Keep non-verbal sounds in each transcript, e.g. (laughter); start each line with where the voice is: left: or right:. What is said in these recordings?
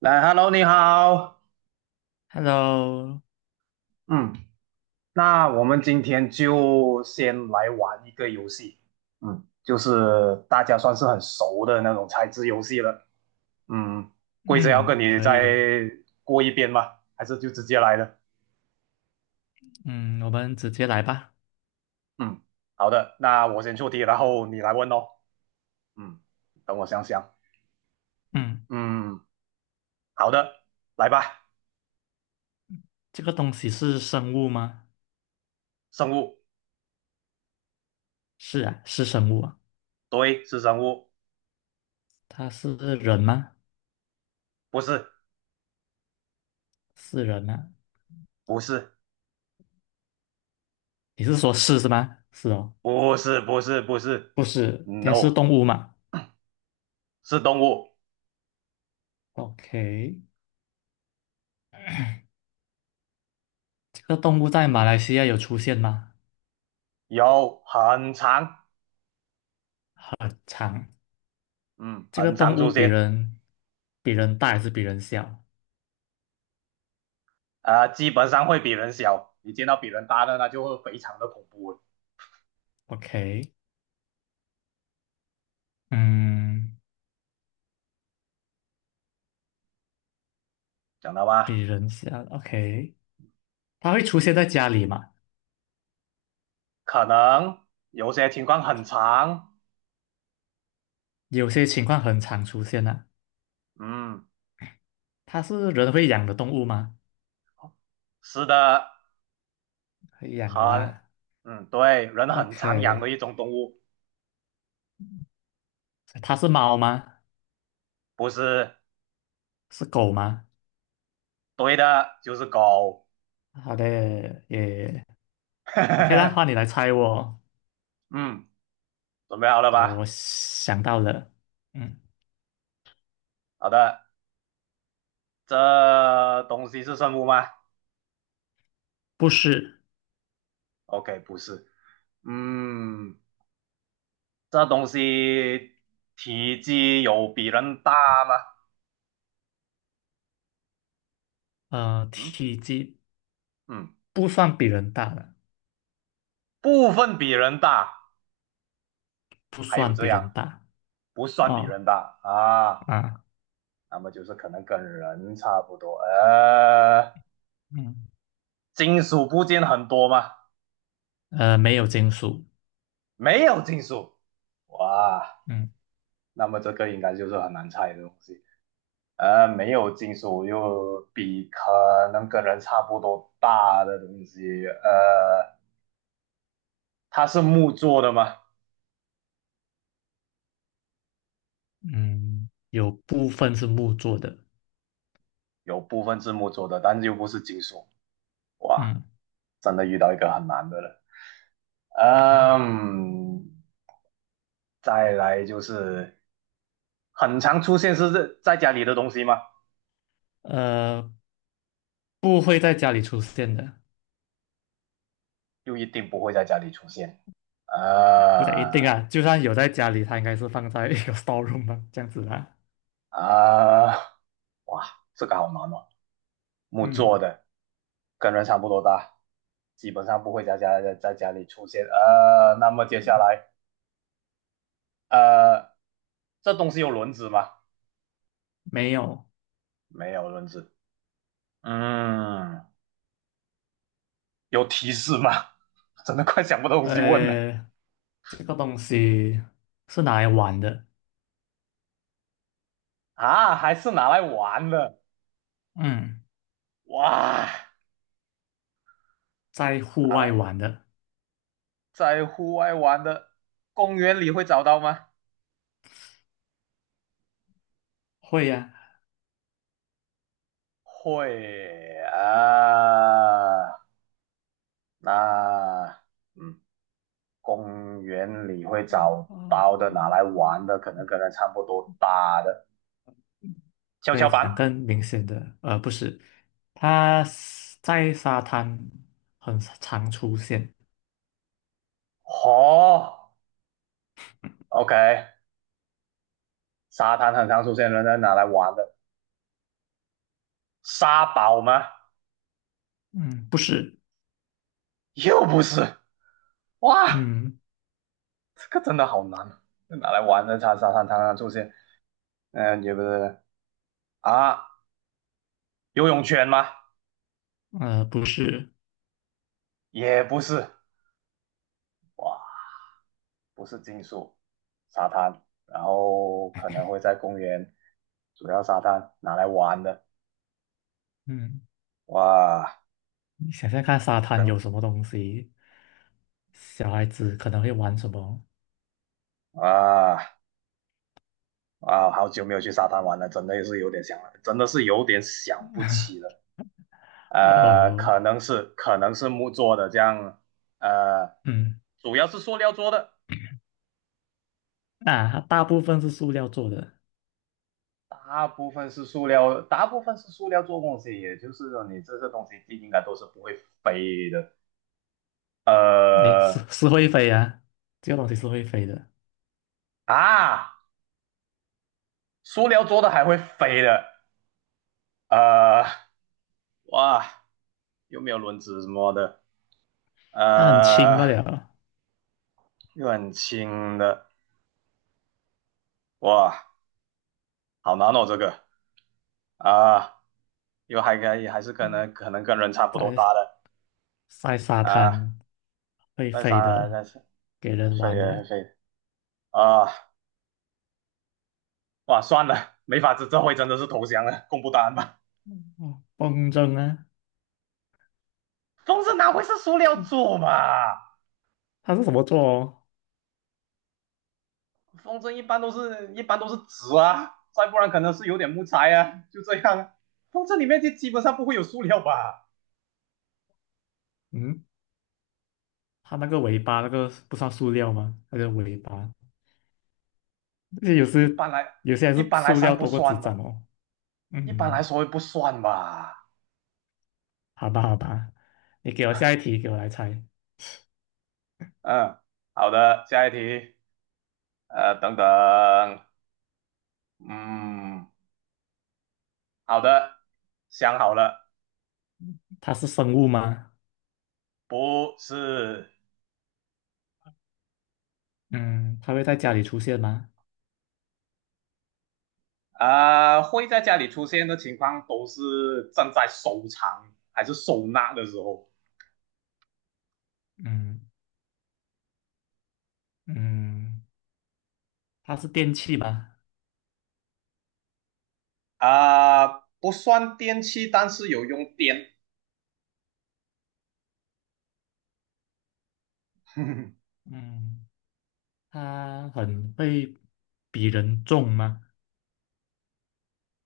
right: 来，Hello，你好。
left: Hello，
right: 嗯，那我们今天就先来玩一个游戏。就是大家算是很熟的那种猜字游戏了。嗯，规则要
left: 嗯，
right: 跟你
left: 可
right: 再
left: 以。
right: 过一遍吗？还是就直接来了？
left: 嗯，我们直接来吧。
right: 嗯，好的，那我先出题，然后你来问哦。嗯，等我想想。
left: 嗯，
right: 嗯，好的，来吧。
left: 这个东西是生物吗？
right: 生物，
left: 是啊，是生物啊。
right: 对，是生物，
left: 它是人吗？
right: 不是，
left: 是人啊。
right: 不是，
left: 你是说是是吗？是哦，
right: 不是
left: 不是，它是
right: ，No,
left: 动物嘛
right: 是动物。
left: ？OK，这个动物在马
right: 嗯。
left: 来西亚有出现吗？
right: 有很长，
left: 常。
right: 嗯，
left: 这个
right: 很长
left: 动物
right: 出
left: 比
right: 现，
left: 人大还是比人小
right: 啊，基本上会比人小，你见到比人大的那就会非常的恐怖了，
left: ？OK，嗯，
right: 讲到吧？
left: 比人小。OK，它会出现在家里吗？
right: 可能有些情况很长，
left: 有些情况很常出现啊。
right: 嗯，
left: 它是人会养的动物吗？
right: 是的，
left: 会养的
right: 很，
left: 啦。
right: 对，人很常养的一
left: OK，
right: 种动物，
left: 它是猫吗？
right: 不是
left: 是狗吗？
right: 对的，就是狗，
left: 好的，也 OK 啦。换你
right: (laughs)
left: 来猜我，
right: 嗯，准备好了
left: 我
right: 吧？
left: 想到了。嗯，
right: 好的，这东西是生物吗
left: 不是。
right: ？OK,不是，嗯。这东西体积有比人大吗？嗯
left: 体积
right: 嗯，
left: 不算比人大的，
right: 部分比人大，
left: 不
right: 还有
left: 算
right: 这
left: 比人
right: 样
left: 大。
right: 不算比
left: 哦
right: 人大啊，
left: 啊，
right: 那么就是可能跟人差不多。
left: 嗯，
right: 金属部件很多吗？
left: 没有金属。
right: 没有金属，哇，
left: 嗯
right: 那么这个应该就是很难猜的东西。没有金属又比可能跟人差不多大的东西，它是木做的吗？
left: 嗯，有部分是木做的。
right: 有部分字幕做的，但是又不是金属，哇，
left: 嗯
right: 真的遇到一个很难的了。
left: 嗯，
right: 嗯，再来就是很常出现是在家里的东西吗？
left: 呃，不会在家里出现的。
right: 又一定不会在家里出现。
left: 不太一定
right: 呃
left: 啊，就算有在家里，它应该是放在一个 (laughs) storeroom 吧，这样子啦。
right: 啊、呃哇，这个好难哦，木做
left: 嗯，
right: 的，跟人差不多大，基本上不会在家在家里出现。那么接下来，呃，这东西有轮子吗？
left: 没有。
right: 没有轮子。嗯，有提示吗？(laughs) 真的快想不到东西问了
left: 呃，这个东西是拿来玩的。
right: 啊！还是拿来玩的
left: 嗯，
right: 哇？
left: 在户
right: 拿
left: 外
right: 来
left: 玩的，
right: 在户外玩的，公园里会找到吗？
left: 会呀、
right: 会啊，那嗯，公园里会
left: 啊。
right: 找
left: 哦
right: 到的，拿
left: 哦，
right: 来玩的，可能跟它差不多大的跷
left: 可
right: 跷
left: 以讲更
right: 板。
left: 明显的，不是，它是在沙滩很常出现。
right: 哦，OK,沙滩很常出现，的，拿来玩的。沙堡吗？
left: 嗯，不是。
right: 又不是哇。
left: 嗯，
right: 这个真的好难啊，拿来玩的沙滩上出现，也不是啊，游泳圈吗？
left: 不是。
right: 也不是，哇，不是金属沙滩，然后可能会在公园主要沙滩拿来玩的，
left: 嗯，
right: 哇，
left: 你想想看，沙滩
right: 等
left: 有什么东西？小孩子可能会玩什么？
right: 啊啊，好久没有去沙滩玩了，真的也是有点想了，真的是有点想不起了，
left: 哦，
right: 可能是木做的这样，呃，
left: 嗯，
right: 主要是塑料做的，
left: 啊，大部分是塑料做的。
right: 大部分是塑料，大部分是塑料做东西，也就是说你这些东西应该都是不会飞的。
left: 诶，是
right: 呃
left: (laughs) 是会飞啊，这个东西是会飞的，
right: 啊，塑料做的还会飞的，呃哇，有没有轮子什么的，
left: 它很轻罢
right: 呃
left: 了，
right: 又很轻的，哇，好难哦这个啊、呃又还可以，还是可能跟人差不多
left: 在
right: 大的
left: 沙
right: 啊、
left: 滩会
right: 再
left: 飞
right: 杀再
left: 的，
right: 杀
left: 给人
right: 飞
left: 玩的。
right: 飞啊、哇算了，没法子，这回真的是投降了，公布答案吧。
left: 哦，风筝啊。
right: 风筝哪会是塑料做嘛？
left: 它是什么做哦？
right: 风筝一般都是一般都是纸啊，再不然可能是有点木材啊，就这样啊。风筝里面就基本上不会有塑料吧？
left: 嗯，它那个尾巴那个不算塑料吗？那个尾巴，这些有
right: 一
left: 时
right: 般来
left: 有些还
right: 一
left: 是
right: 般来
left: 塑
right: 上
left: 料
right: 不
left: 多过纸
right: 算
left: 张
right: 吧，
left: 哦。嗯，
right: 一
left: 嗯
right: 般来
left: 嗯，
right: 说不算吧。
left: 好吧，好吧，你给我下一题，给我来猜。
right: 嗯，好的，下一题。等等，嗯，好的，想好了，
left: 它是生物吗？
right: 不是
left: 嗯，它会在家里出现吗？
right: 会在家里出现的情况都是正在收藏还是收纳的时候。
left: 嗯嗯，它是电器吗？
right: 啊、不算电器，但是有用电，(laughs)
left: 嗯，它很会比人重吗？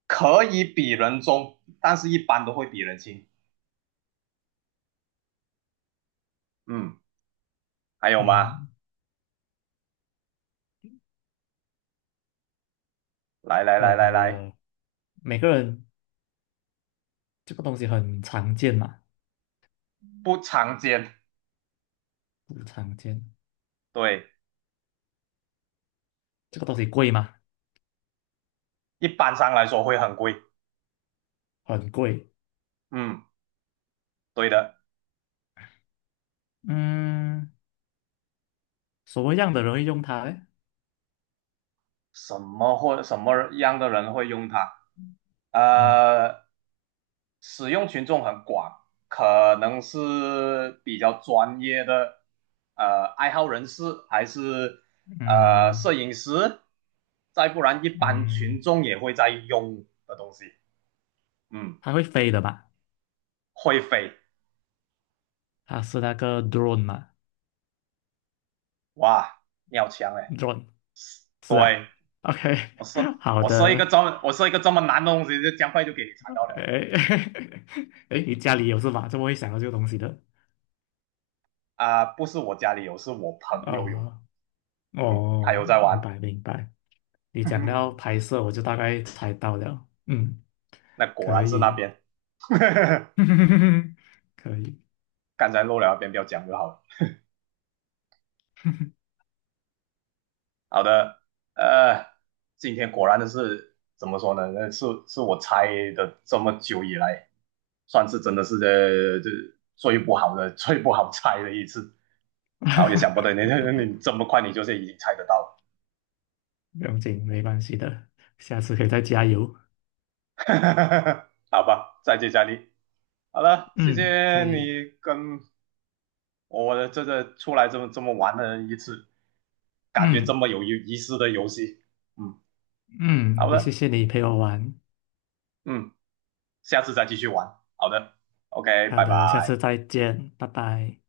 right: 可以比人重，但是一般都会比人轻。嗯，还有吗？
left: 嗯，
right: 来来来来来，
left: 呃，每个人这个东西很常见嘛？
right: 不常见，
left: 不常见，
right: 对，
left: 这个东西贵吗？
right: 一般上来说会很贵。
left: 很贵。
right: 嗯，对的。
left: 嗯，什么样的人会用它嘞？
right: 什么样的人会用它？
left: 嗯
right: 呃，使用群众很广，可能是比较专业的爱好人士，还是摄
left: 嗯
right: 影师，再不然一般
left: 嗯，
right: 群众也会在用的东西。嗯，
left: 它会飞的吧？
right: 会飞，
left: 它是那个 drone 嘛
right: 哇，你好强哎！
left: ？drone 是啊。
right: 对，
left: OK，(laughs) 好的。
right: 我设一个这么难的东西，就这样快就给你猜到了
left: 哎 (laughs) 哎，你家里有是吧？怎么会想到这个东西的？
right: 不是我家里有，是我朋友有。
left: 哦
right: 嗯，他有
left: 哦，
right: 在
left: 明
right: 玩，
left: 白明白。你讲到
right: (laughs)
left: 拍摄，我就大概猜到了。嗯，
right: 那果
left: 可
right: 然是那
left: 以，
right: 边，(laughs)
left: (laughs) 可以，
right: 刚才漏了那边不要讲就好了。好的，呃，今天果然的是怎么说呢？那是我猜的这么久以来，算是真的是这最不好的、(laughs) 最不好猜的一次。
left: (laughs)
right: 然后也想不到你 (laughs) 你这么快你就是已经猜得到了，
left: 不用紧，没关系的，下次可以再加油。
right: (laughs) 好吧，再接再厉。好了，谢
left: 嗯，
right: 谢
left: 可以。
right: 你跟我的这个出来这么玩的一次。感觉这
left: 嗯
right: 么有意思的游戏。嗯，
left: 嗯，
right: 好
left: 也谢
right: 的，
left: 谢你陪我玩。
right: 嗯，下次再继续玩。好的，OK,
left: 好
right: 拜
left: 的，下次
right: 拜。
left: 再见，拜拜。